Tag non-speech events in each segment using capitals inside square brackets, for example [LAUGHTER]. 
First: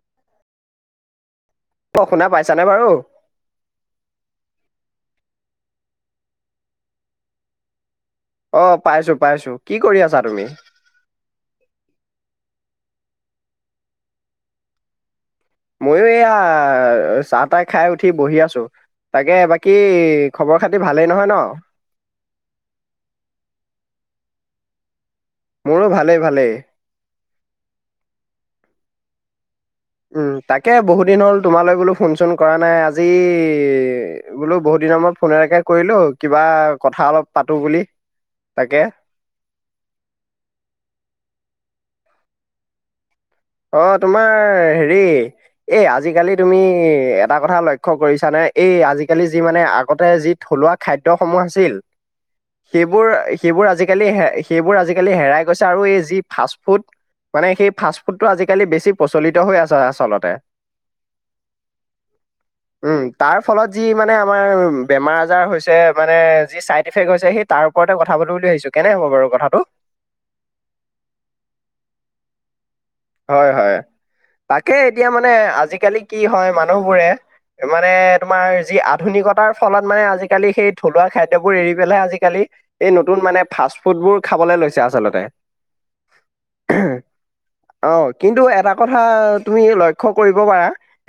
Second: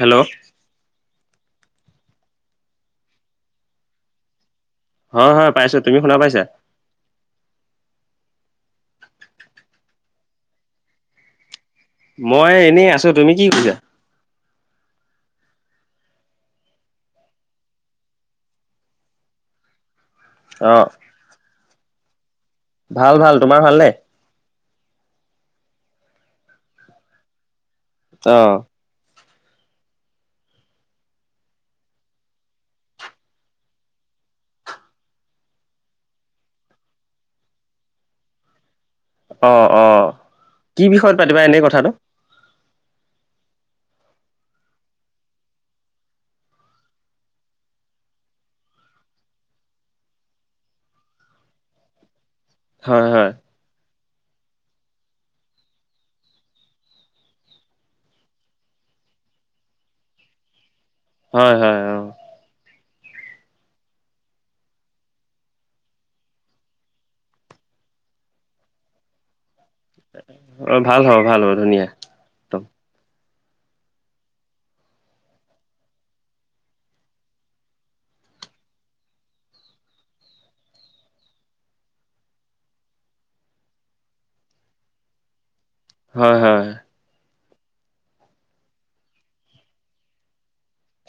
Hello. অ', শুনা পাইছানে বাৰু? হয় হয় পাইছো, তুমি শুনা পাইছা? অ', পাইছো পাইছো, কি কৰি আছা তুমি? মই এনেই আছো, তুমি কি কৰিছা? ময়ো এয়া চাহ তাহ খাই উঠি বহি আছো, তাকে বাকী খবৰ অ খাতি ভালেই নহয় ন? ভাল ভাল, তোমাৰ ভালনে? মোৰো ভালে ভালে অ উম তাকে বহুত দিন হ'ল তোমালৈ বোলো ফোন চোন কৰা নাই আজি বোলো বহুত দিন দিনা মই ফোন এনেকে কৰিলো কিবা কথা অলপ পাতো বুলি তাকে অ অ কি বিষয়ত পাতিবা এনেই কথাটো অ তোমাৰ হেৰি এ আজিকালি তুমি এটা কথা লক্ষ্য কৰিছানে এই আজিকালি যি মানে আগতে যি থ থলুৱোৱা খাদ্যসমূহ আছিল [UNINTELLIGIBLE] হয় সেইবোৰ হয় সেইবোৰ আজি আজিকালি সেইবোৰ আজিকালি হেৰাই গৈছে আৰু এই যি ফাষ্ট ফুড মানে সেই ফা ফুড টো আজিকালি বেছি প্ৰচলিত হৈ আছে আচলতে হয় হয় অ উম তাৰ ফলত যি মানে আমাৰ বেমাৰ আজাৰ হৈছে মানে যি চাইড এফেক্ট হৈছে সেই তাৰ ওপৰতে কথা পাতি বুলি ভাবিছো কেনে হ'ব বাৰু কথাটো অ ভাল হ'ব ভাল হ'ব ধুনীয়া একদম হয় হয় তাকে এতিয়া মানে আজিকালি কি হয় মানুহবোৰে মানে তোমাৰ যি আধুনিকতাৰ ফলত মানে আজিকালি সেই থলুৱা খাদ্যবোৰ এৰি পেলহে আজিকালি এই নতুন মানে ফাষ্ট ফুড বোৰ খাবলে লৈছে আচলতে হয় হয় অ কিন্তু এটা কথা তুমি লক্ষ্ কৰিব পাৰা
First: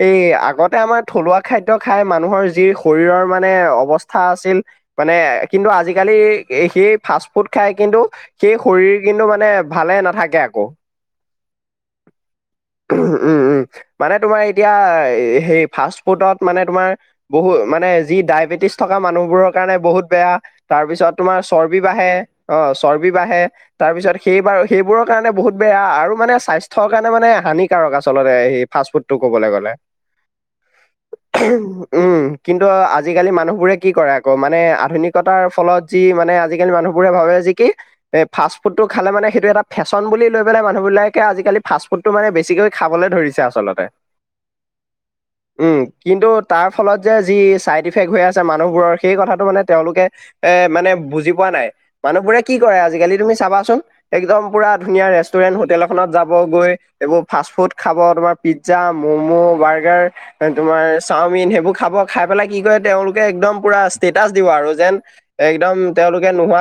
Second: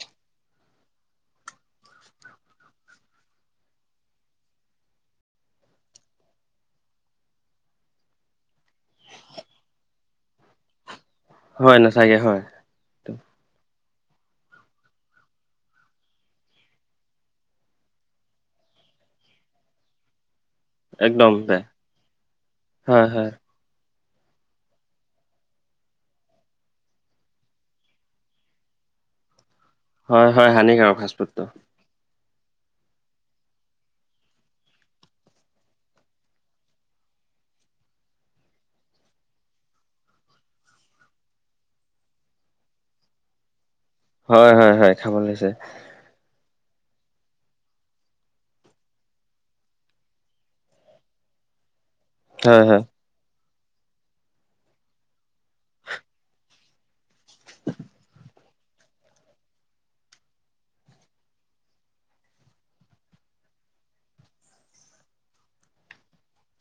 এই আগতে আমাৰ থলুৱা খ খাদ্য খাই মানুহৰ যি শৰীৰৰ মানে অৱস্থা আছিল মানে কিন্তু আজিকালি সেই ফাষ্ট ফুড খাই কিন্তু সেই শৰীৰ কিন্তু মানে ভালে নাথাকে আকৌ হয় নাচাকে হয় উম, উম, মানে তোমাৰ এতিয়া সে ফা ফুডত মানে তোমাৰ বহু মানে যি ডবেটি থকা মানুহবোৰৰ কাৰণে বহুত বেয়া তাৰ পিছত একদম তোমাৰ বেয়া চৰ্বি বাঢ়ে অ হয় চৰ্বি হয় বাঢ়ে তাৰ পিছত সেইবাৰ সেইবোৰৰ কাৰণে বহুত বেয়া আৰু মানে স্বাস্থ থ কাৰণে মানে হানিকাৰক আচলতে সি ফাষ্ট ফুড টো ক'বলৈ গ'লে হয় হয় হানিকাৰক ফাষ্টফুডটো উম, কিন্তু আজিকালি মানুহবোৰে কি কৰে আকৌ মানে আধুনিকতাৰ ফলত যি মানে আজিকালি মানুহবোৰে ভাবে যি কি এ ফাষ্ট ফুডটো খালে মানে সেইটো এটা ফেশ্বন বুলি লৈ পেললে মানুহ বিলাকে আজিকালি ফাষ্টফুডটো মানে বেছিকৈ খাবলৈ ধৰিছে আচলতে হয় হয় হয় খাব লাগছে উম, কিন্তু তাৰ ফলত যে যি চাইড ইফেক্ট হৈ আছে মানুহবোৰৰ সেই কথাটো মানে তেওঁলোকে এ মানে বুজি পোৱা মানুহো কি হয় কৰে হয় আজালি তুমি চাবাোন একম প ধুন ৰেৰে হোলত যাব [UNINTELLIGIBLE] [UNINTELLIGIBLE] নোহোৱা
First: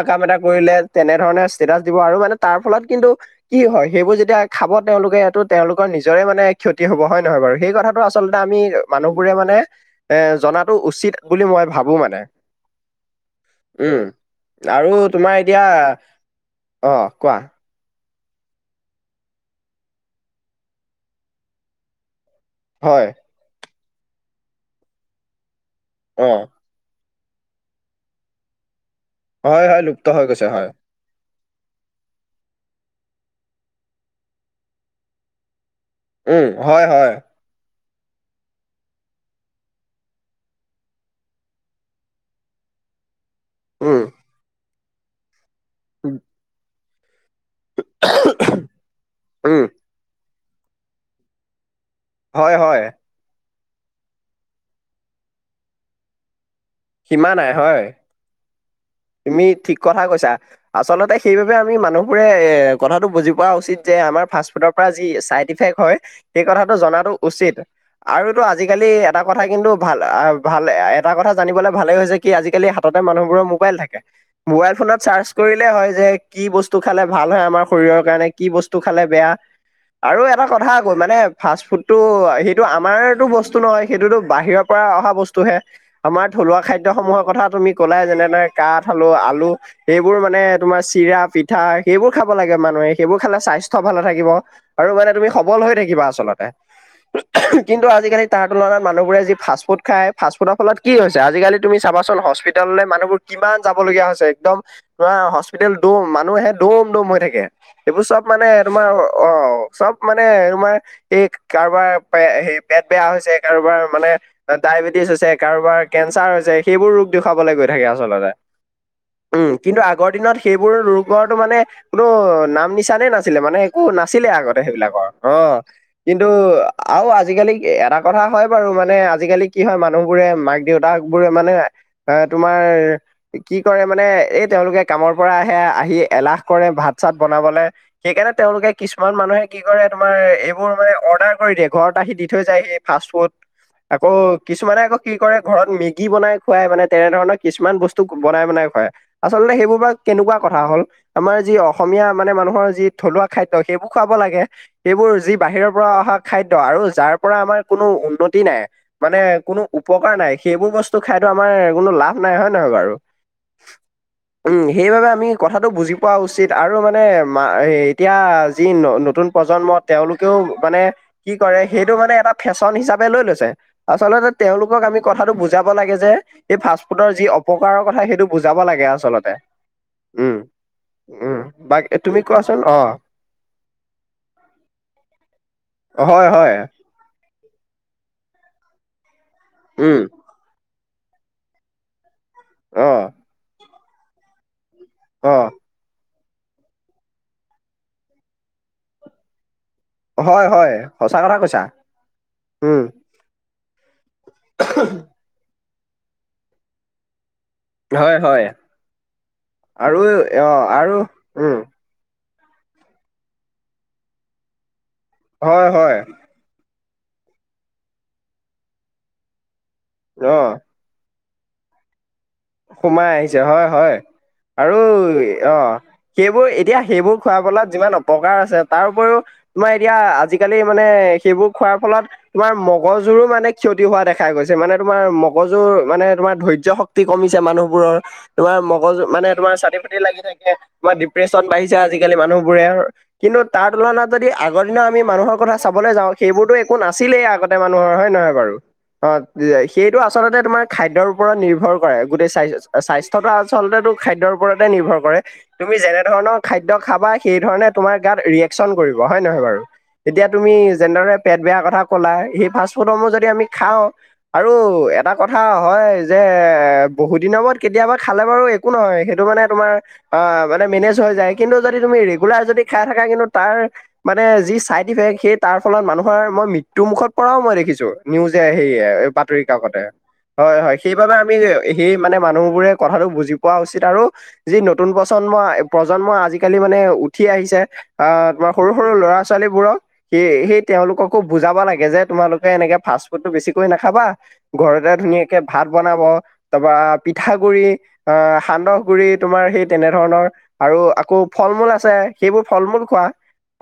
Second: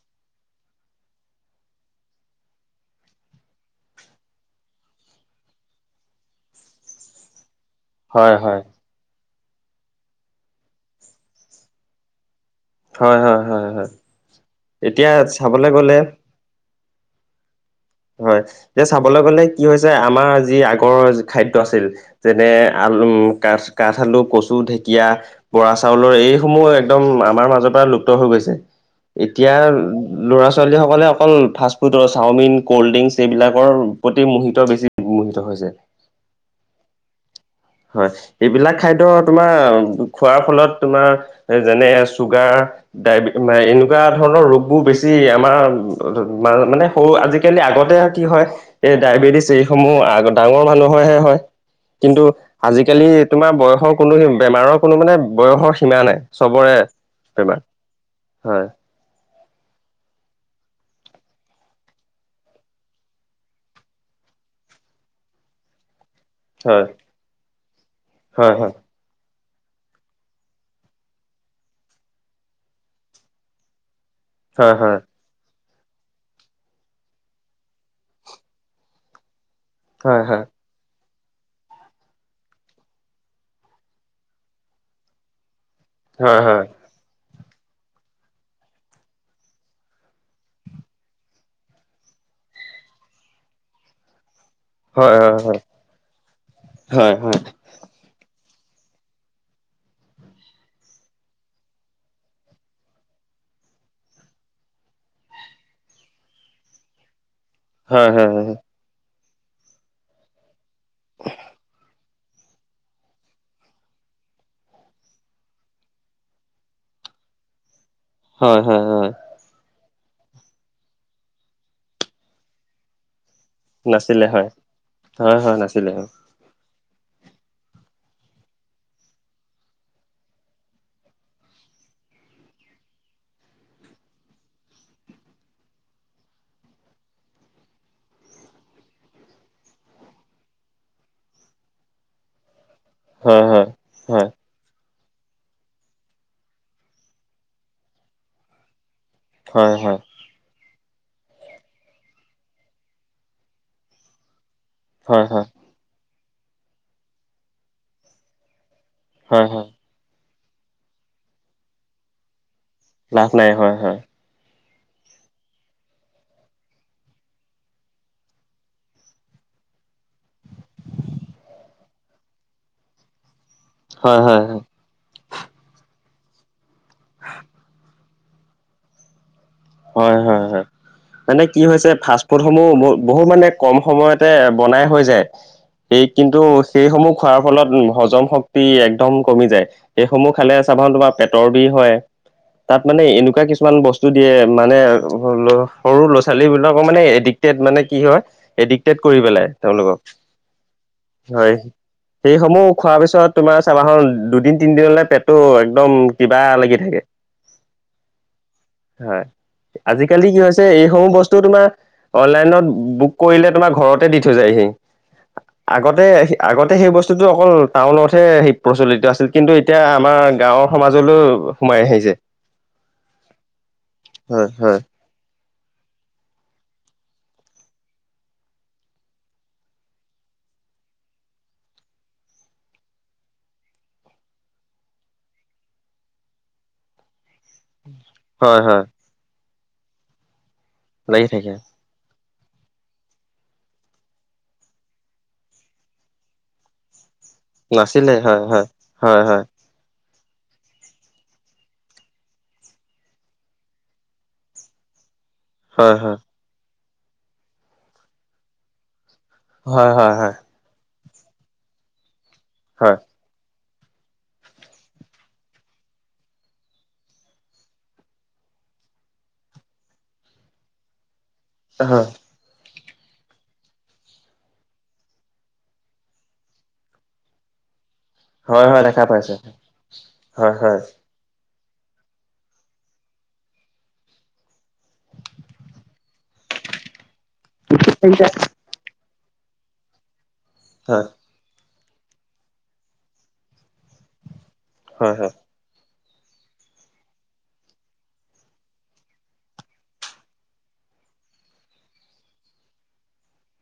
কাম এটা কৰিলে তেনেধৰণে ষ্টেটাচ দিব আৰু মানে তাৰ ফলত কিন্তু কি হয় সেইবোৰ যেতিয়া খাব তেওঁলোকে এইটো তেওঁলোকৰ নিজৰে মানে ক্ষতি হব হয় নহয় বাৰু সেই কথাটো হয় আচলতে হয় আমি মানুহ বোৰে মানে এ জনাাতো উচিত বুলি মই ভাবো মানে হয় হয় হয় হয় উম আৰু এতিয়া তোমাৰ এতিয়া চাবলৈ গ'লে অ কোৱা হয় যে চাবলৈ গলে কি হৈছে আমাৰ যি আগৰ খাদ্য আছিল যেনে- হয় আলু, কাঠ কাঠ আলু, কচু, ঢেঁকীয়া বৰা চাউলৰ, অ এইসমূহ একদম আমাৰ মাজৰ পৰা লুপ্ত হৈ গৈছে। এতিয়া হয় হয় লুপ্ত হৈ গৈছে হয় ল'ৰা-ছোৱালীসকলে অকল ফাষ্ট-ফুডে, চাওমিন কল্ড ড্ৰিংকচ, এইবিলাকৰ প্ৰতি মোহিত বেছি মোহিত হৈছে। উম, হয়, হয়। হয়, এইবিলাক খাদ্য তোমাৰ খোৱাৰ ফলত তোমাৰ যেনে, চুগাৰ [UNINTELLIGIBLE] ডাইবে, উম এনেকুৱা ধৰণৰ ৰোগবোৰ বেছি আমাৰ, মানে সৰু আজি কেনে আগতে এয়া কি হয়, এই ডায়বেটিছ উম এইসমূহ আগত ডাঙৰ মানুহৰহে হয়। কিন্তু, হয় হয় আজিকালি তোমাৰ বয়সৰ কোনো বেমাৰৰ কোনো মানে বয়সৰ সীমা নাই। চবৰে সীমা নাই, বেমাৰ হয়। হয়, তুমি ঠিক কথা কৈছা, আচলতে সেইবাবে আমি মানুহবোৰে এই কথাটো বুজি পোৱা উচিত যে আমাৰ [UNINTELLIGIBLE] ফাষ্ট ফুডৰ পৰা যি চাইডিফেক্ট হয় সেই কথাটো হয় জনাটো উচিত আৰুতো হয় হয় আজিকালি এটা কথা কিন্তু ভাল আহ ভাল, এটা কথা জানিবলৈ ভালেই হৈছে কি আজিকালি হাততে মানুহবোৰৰ মোবাইল থাক হয় মোবাইল ফোনত চাৰ্চ কৰি [UNINTELLIGIBLE] হয় যে, কি বস্তু খালে ভাল হয় আমাৰ শৰীৰৰ কাৰণে, কি বস্তু খালে বেয়া। আৰু হয় হয় এটা কথা আকৌ মানে ফাষ্ট ফুডটো সেইটো আমাৰতো বস্তু নহয়, সেইটোতো বাহিৰৰ পৰা অহা বস্তুহে। আমাৰ হয় থলুৱা হয় খাদ্যসমূহৰ কথা তুমি ক'লাই যেনে কাঠ আলু, আলু, সেইবোৰ মানে তোমাৰ চিৰা, পিঠা, সেইবোৰ খাব লাগে মানুহে, সেইবোৰ খালে স্বা -বাস্থ্য ভালে থাকিব। আৰু হয় মানে তুমি হয় হয় সবল হৈ থাকিবা আচলতে। হয় হয় কিন্তু আজি-কালি তাৰ তুলনাত মানুহবোৰে যি ফাষ্ট-ফুড খায়, ফাষ্ট-ফুডৰ ফলত কি হৈছে, আজি-কালি তুমি চাবাচোন, হস্পিতাললৈ মানুহবোৰ কিমান যাব লগীয়া হৈছে, একদম পোৰা, হস্পিতাল দোম, মানুহহে দোম দোম হৈ থাকে। এইবোৰ হয় হয় চব হয় মানে তোমাৰ, অ চব মানে তোমাৰ এই কাৰো বাৰ এই পেট বেয়া হৈছে, কাৰোবাৰ মানে ডায়বেটিছ হৈছে, কাৰোবাৰ কেঞ্চাৰ হৈছে সেইবোৰ ৰোগ দেখুৱাবলৈ গৈ থাকে আচলতে। হয় হয় হয় হয় উম, কিন্তু আগৰ দিনত সেইবোৰ ৰোগৰটো মানে কোনো নাম-নিচানেই না -নাছিলে মানে একো নাছিলে আগতে সেইবিলাকৰ। হয় হয় অ', নাছিলে হয় কিন্তু আৰু আজি-কালি এটা কথা হয় বাৰু, মানে আজি-কালি কি হয় মানুহবোৰে, মাক-দেউতাবোৰে মানে এই তোমাৰ কি কৰে মানে, এই তেওঁলোকে কামৰ পৰা আহে, আহি এলাহ কৰে ভাত-চাত বনাবলে। সেইকাৰণে তেওঁলোকে কিছুমান মানুহে কি কৰে, তোমাৰ এইবোৰ মানে অৰ্ডাৰ কৰি দিয়ে, ঘৰত আহি দি থৈ যায়হি। ফাষ্ট-ফুড হয় হয় আকৌ হয় কিছুমানে আকৌ কি কৰে ঘৰত মেগী বনাই খুৱায় মানে। তেনেধৰণৰ কিছুমান বস্তু বনাই বনাই খুৱায়। আচলতে, হয় সেইবোৰ হয় বাৰু কেনেকুৱা কথা হ'ল? আমাৰ যি অসমীয়া মানে মানুহৰ যি থলুৱা খাদ্য সেইবোৰ খুওৱাব লাগে। সেইবোৰ হয় যি হয় বাহিৰৰ পৰা অহা খাদ্য আৰু যাৰ পৰা আমাৰ কোনো উন্নতি নাই। মানে হয় কোনো হয় উপকাৰ নাই, সেইবোৰ বস্তু খাইতো আমাৰ কোনো লাভ নাই। হয় নে নহয় বাৰু? লাভ নাই, হয়, হয়। উম সেইবাবে আমি কথাটো বুজি পোৱা উচিত আৰু মানে এতিয়া যি নতুন প্ৰজন্ম তেওঁলোকেও মানে কি কৰে সেইটো মানে এটা ফেশ্বন হিচাপে লৈ লৈছে। হয় আচলতে, হয় হয় তেওঁলোকক আমি কথাটো বুজাব লাগে যে এই ফাষ্ট-ফুডৰ যি অপ -কাৰৰ কথা, সেইটো বুজাব লাগে আচলতে। উম হয়-হয়-হয়। উম, মানে কি বাক হৈছে, তুমি কোৱাচোন ফাষ্ট-ফুডসমূহ ব অ', বহু মানে কম সময়তে বনাই হৈ যায়। সেই হয়, কিন্তু, হয়, সেইসমূহ খোৱাৰ ফলত হজম শ ক্তি একদম কমি যায়, উম, সেইসমূহ খালে চাবাচোন, তোমাৰ পেটৰ বিষ হয়। তাত মানে অ', এনেকুৱা কিছুমান বস্তু দিয়ে মানে অ', সৰু, সৰু ল'ৰা ছোৱালীবিলাকৰ মানে এডিক্টেড মানে কি হয়, এডিক্টেড কৰি পেলায়, তেওঁলোকক। হয়, হয়, সঁচা কথা হয়, কৈছা, সেই সমূহ উম, খোৱাৰ পিছত তোমাৰ চাবাহোন দুদিন, তিনদিনলে পেটটো একদম কিবা লাগি থাকে। হয়, হয়। হয় আৰু আজিকালি কি হৈছে, অ', আৰু এইসমূহ বস্তু উম, তোমা অনলাইনত বুক কৰিলে তোমাৰ ঘৰতে দি থৈ যায়হি। হয়, হয়, আগতে, আগতে তে সেই বস্তুটো অকল টাউনতহে সেই প্ৰচলিত আছিল কিন্তু, এতিয়া আমাৰ অ', গাঁৱৰ সমাজলৈও সোমাই আহিছে সোমাই আহিছে হয়, হয়। হয় আৰু হয় অ', সেইবোৰ, এতিয়া সেইবোৰ খুৱাবলোৱাত যিমান অপকাৰ আছে, তাৰ উপৰিও তোমাৰ এতিয়া আ-আজি আজিকালি মানে সেইবোৰ খোৱাৰ ফলত তোমাৰ মগজুৰো মানে ক্ষতি হোৱা দেখা গৈছে। মানে তোমাৰ মগ জুৰ, মানে তোমাৰ ধৈৰ্য্য শক্তিক ছে মানুহবোৰৰ, তোমাৰ হয় হয় মগজু মানে তোমাৰ চাতি-ফতি লাগি থাকে। তোমাৰ লাগি ডিপ্ৰেচন থাকে বাঢ়িছে আজিকালি মানুহ বোৰেৰ, কিন্তু তাৰ তুলনাত যদি আগৰ দিনৰ আমি মানুহৰ কথা চাবলৈ যাওঁ, সেইবোৰতো একো নাছিলেই আগ গতে মানুহৰ নাছিলে হয়নে নহয় হয় বাৰু? হয় অ', হয় হয় দেই সেইটো আচলতে তোমাৰ খাদ্যৰ ওপৰত নিৰ্ভৰ কৰে। গোটেই স্বাই-স্বাস্থ্যকাৰ আচলতেটো খাদ্যৰ ওপৰতে নিৰ্ভৰ কৰে। তুমি হয় যেনে ধৰণৰ খাদ দ্য খাবা, সেই ধৰণে তোমাৰ গাত ৰিয়েকচন কৰিব হয় নহয় বাৰু? হয় হয় হয় এতিয়া হয় তুমি যেনেদৰে পেট বেয়া কথা ক'লা, সেই ফাষ্টফুডসমূহ যদি আমি খাওঁ আৰু এটা কথা হয় যে এ বহুত দিনৰ মূৰত কেতিয়াবা খালে বাৰু একো নহয়। সেইটো মানে তোমাৰ আ মানে মেনেজ হৈ যায়। কিন্তু যদি তুমি হয় ৰেগুলাৰ যদি খাই থাকা কিন্তু তাৰ মানে যি চাইড ইফেক্ট, সেই তাৰ ফলত মানুহৰ মই মৃত্যু মুখত পৰাও মই দেখিছোঁ। নিউজে হয় হয় হয় হেইয়ে, দেখা এই পাইছে বাতৰি কাকতে হয়, হয় সেইবাবে আ সেই মানে মানুহবোৰে কথাটো বুজি পোৱা উচিত, আৰু যি নতুন প্ৰচন্ম-প্ৰজন্মই আজি কালি মানে উঠ উঠি আহিছে। আ তোমাৰ সৰু-সৰু ল'ৰা-ছোৱালীবোৰক, সেই, সেই হয় তেওঁলোককো বুজাব লাগ লাগে যে, তোমালোকে এনেকে ফাষ্ট ফুডতটো বেছিকৈ নাখাবা। ঘৰতে হয় হয় ধুনীয়াকে ভাত বনাব তাপা পিঠা গুৰি, আ সান্দহ গুৰি তোমাৰ সেই তেনে ধৰণৰ, আৰু আকৌ ফল-মূল আছে, সেইবোৰ ফল-মূল খোৱা।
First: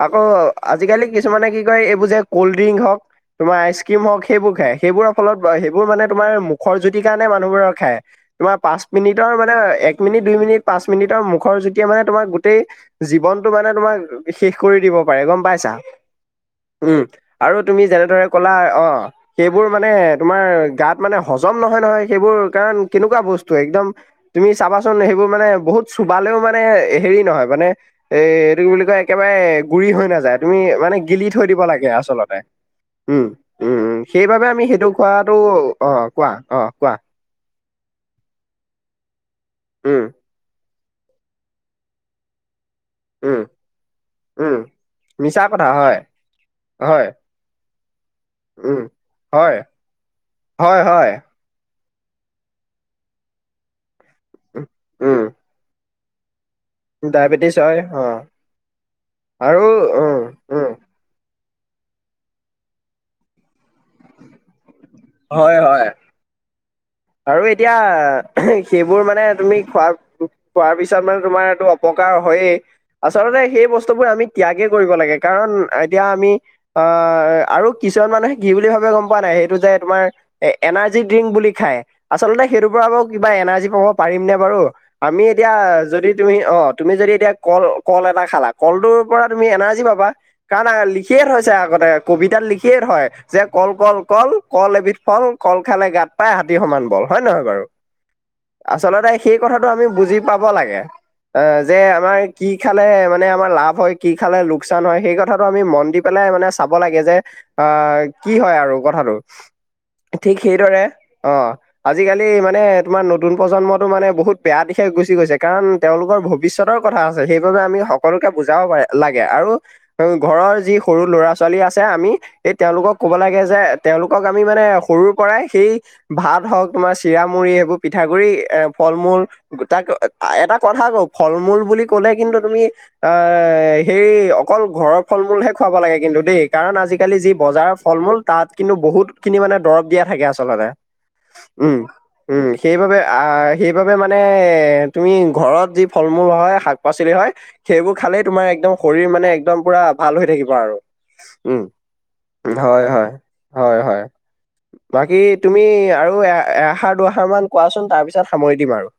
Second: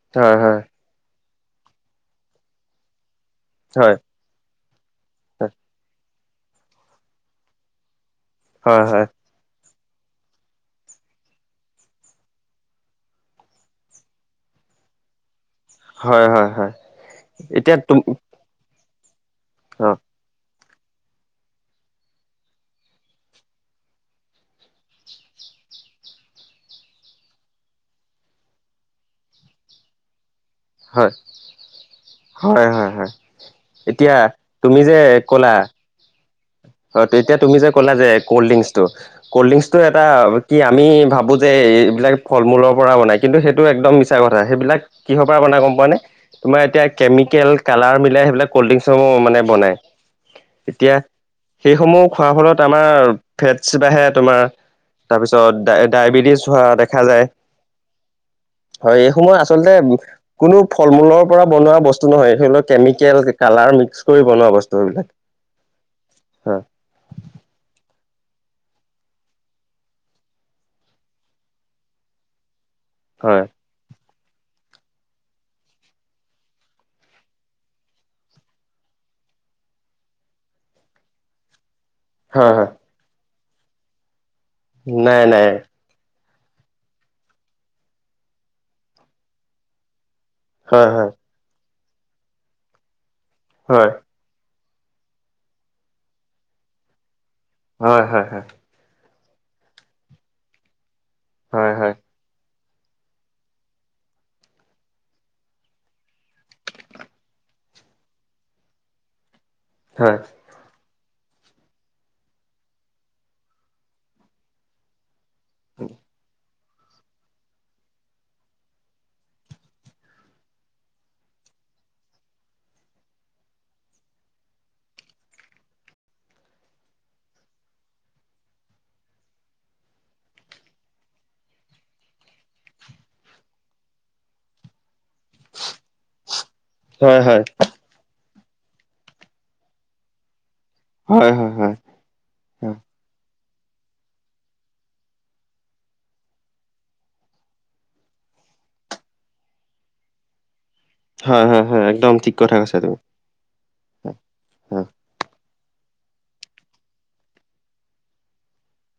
আকৌ হয় আজিকালি কিছুমানে কি কয়, এইবোৰ যে, কল্ডডিংক হ'ক তোমাৰ আইচ হয় ক্ৰীম হক সেইবোৰ খায়। সেইবোৰৰ ফলত, হয় সেইবোৰ মানে তোমাৰ মুখৰ জুতিৰ কাৰণে মানুহবোৰে খায়। তোমাৰ হয় পাঁচ হয় মিনিটৰ মানে এক এক মিনিট, দুই মিনিট, পাঁচ মিনিটৰ মুখৰ জুতিয়ে মানে তোমাৰ গোটেই জীৱনটো মানে তোমাৰ শেষ কৰি দিব। পাৰে, গম পাইছা? হয় হয় হয় উম। আৰু এতিয়া তুমি তুম যেনে ধৰে কলা অ'। সেইবোৰ মানে, অ তোমাৰ গাত মানে হজম নহয় নহয়। সেইবোৰ কাৰণ কেনেকুৱা বস্তু একদম তুমি, চাবাচোন সেইবোৰ মানে বহুত চুবালেও মানে এ, হে হেৰি নহয় মানে, এ এইটো কি বুলি কয় একেবাৰে গুৰি হৈ নাযায়। তুমি মানে হয় গিলি থৈ দিব লাগে আচলতে। হয় হয় হয় উম, উম, উম। এতিয়া সেইবাবে আমি তুমি সেইটো যে খোৱাটো ক'লা অ', কোৱা, অ', কোৱা। হয় এতিয়া তুমি যে ক'লা যে কলডিংকছটো, কলডিংকছটো উম, এটা কি আ আমি ভাবোঁ যে, এইবিলাক ফল-মূলৰ পৰা বনাই কিন্তু উম, সেইটো একদম মিছা কথা। উম, সেইবিলাক কিহৰ পৰা মিছা বনাই কথা গম পোৱা হয়, নে? তোমাৰ এতিয়া হয়, কেমিকেল, কালাৰ মিলাই সেইবিলাক উম। কল্ডডিংকছসমূহ মানে হয়, বনায়। হয়, এতিয়া হয়। সেইসমূহ খোৱাৰ ফলত আমাৰ ফেটছ বাঢ়ে, তোমাৰ উম, তাৰপিছত ডায়-ডায়বেটিছ হোৱা দেখা যায়। ডায়েবেটিছ অ', হয়, এইসমূহ আৰু আচলতে উম, কোনো উম। ফল-মূলৰ পৰা বনোৱা বস্তু নহয়। সেইবিলাক কেমিকেল, কালাৰ মিক্স কৰি বনোৱা বস্তু। এইবিলাক হয়, হয়। হয়। আৰু এতিয়া, সেইবোৰ মানে তুমি খোৱা-খোৱাৰ পিছত মানে তোমাৰ এইটো অপ কাৰ হয়ে। হয় আচলতে সেই বস্তুবোৰ আমি ত্যাগে কৰিব লাগে। কাৰণ এতিয়া আমি আ আৰু কিছুমান মানুহে কি বুলি ভাবে গম পোৱা নাই সেইটো যে তোমাৰ এ-এনাৰ্জি ড্ৰিংক বুলি খায়। আচলতে হয় সেইটোৰ হয় পৰা আকৌ কিবা এনাৰ্জি পাব পাৰিম নে বাৰু? আমি নাই নাই এতিয়া যদি তুমি অ', তুমি যদি এতিয়া কল-কল এটা খালা, কলটোৰ পৰা তুমি এনাৰ্জি পাবা। কাৰণ হয় হয় লিখিয়ে থৈছে আগতে, কবিতাত লিখিয়ে থয় যে- কল, হয় কল, কল। কল এবিধ ফল কল খালে গাত পাই হাতী সমান বল হয়ে নহয় বাৰু হয় হয় আচলতে সেই কথাটো আমি বুজি পাব লাগে অ হয় যে হয় আমাৰ কি কি খালে মানে আমাৰ লাভ হয় কি খালে লোকচান হয় সেই কথাটো আমি মন দি পেলাই মানে চাব লাগে যে আহ কি হয় আৰু কথাটো হয় ঠিক সেইদৰে অ আজিকালি মানে তোমাৰ নতুন প্ৰজন্মটো মানে বহুত বেয়া দিশে গুচি গৈছে কাৰণ তেওঁলোকৰ ভ ভিতৰ কথা আছে সেইবাবে আমি সকলোকে বুজাব প লাগে আৰু ঘৰৰ যি সৰু ল'ৰা ছ চলি আছে আমি এই তেওঁলোকক কব লাগে যে তেওঁলোকক আমি মানে সৰুৰ পৰাই সেই ভাত হওক তোমাৰ চিৰা মুড়ি সেইবোৰ পিঠাগুৰি এ ফল মূল তাক এটা কথা কও ফল মূল বুলি ক'লে কিন্তু তুমি এ হে অকল ঘৰৰ ফল মূলহে খুৱাব লাগে কিন্তু দেই কাৰণ আজিকালি হয় যি হয় বজাৰৰ ফল মূল তাত কিন্তু বহুত খিনি মানে দৰব দিয়া থাকে আচলতে হয় হয় হয় উম উম সেইবাবে আহ সেইবাবে মানে এ তুমি ঘৰত যি ফল মূল হয় শাক পাচলি হয় সেইবোৰ খালেই তোমাৰ একদম শৰীৰ মানে একদম পুৰা ভাল হৈ থাকিব আৰু হয় হ উম একদম ঠিক কথা ক আছা হয় তুমি হয় হয় হয় বাকী তুমি আৰু এ এহাৰ দুহাৰ মান কোৱাচোন তাৰপিছত সামৰি দিম আৰু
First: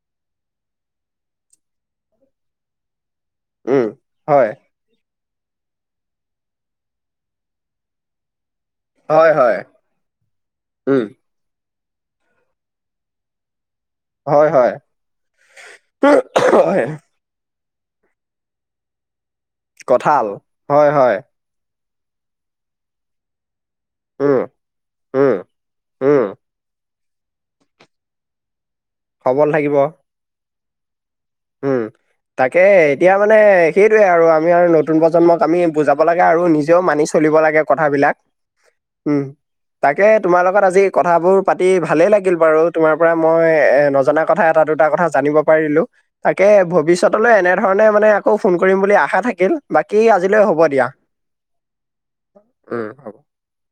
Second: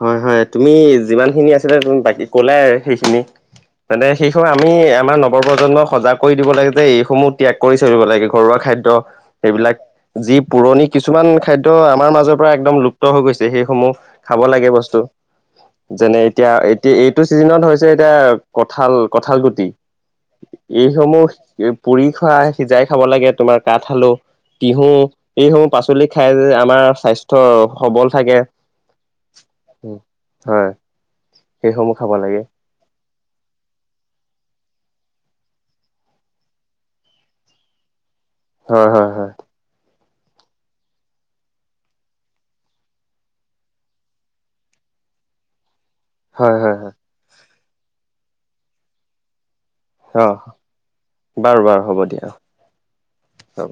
হয় হয় তুমি যিমান খিনি আছিলা বাকী ক'লে আৰু সেইখিনি উম তে শিশ হয় আমি আমাৰ ন ৰ প্ৰজন্মক সজাগ কৰি দিব লাগে যে এইসমূহ ত্যাগ কৰি চলিব লাগে ঘৰুৱা খাদ্য হয় হয় সবিলাক যি পুৰণি উম কিছুমান খ তটো আমাৰ মাজৰ পৰা একদম লুপ্ত হৈ গৈছে সেইসমূহ খাব হয় লাগে হয় বস্তু যেনে এতিয়া হয় এতিয়া এইটো চিজনত এতিয়া কঠাল কঠাল গুটি কঁঠাল হয় হয় এইসমূহ পুৰি খাই সিজাই খাব লাগে তোমাৰ কাঠ আলু উম, তিহু উম, এইসমূহ পাচলি উম, খাই যে আমাৰ স্বাস্থ্য সবল থাকে খবৰ থাকিব হয় উম সেইসমূহ খাব লাগে তাকে এতিয়া মানে সেইটয়ে আৰু আমি আৰু নতুন প্ৰজন্মক আমি বুজাব লাগে আৰু নিজেও মানি চলিব লাগে কথাবিলাক হয় হয় উম হয় তাক তাকে তোমাৰ লগত আজি কথাবোৰ পাতি ভালেই লাগিল বাৰু তোমাৰ পৰা মই নজনা কথা এটা দুটা কথা কথা জানিব পাৰিলো তাকে হয় হয় হয় ভৱিষ্যতলৈ এনেধৰণে মানে আকৌ ফোন কৰিম বুলি আশা থাকিল বাকী অ আজিলৈ হ'ব দিয়া বাৰু বাৰু হ'ব দিয়া উ হ'ব হ'ব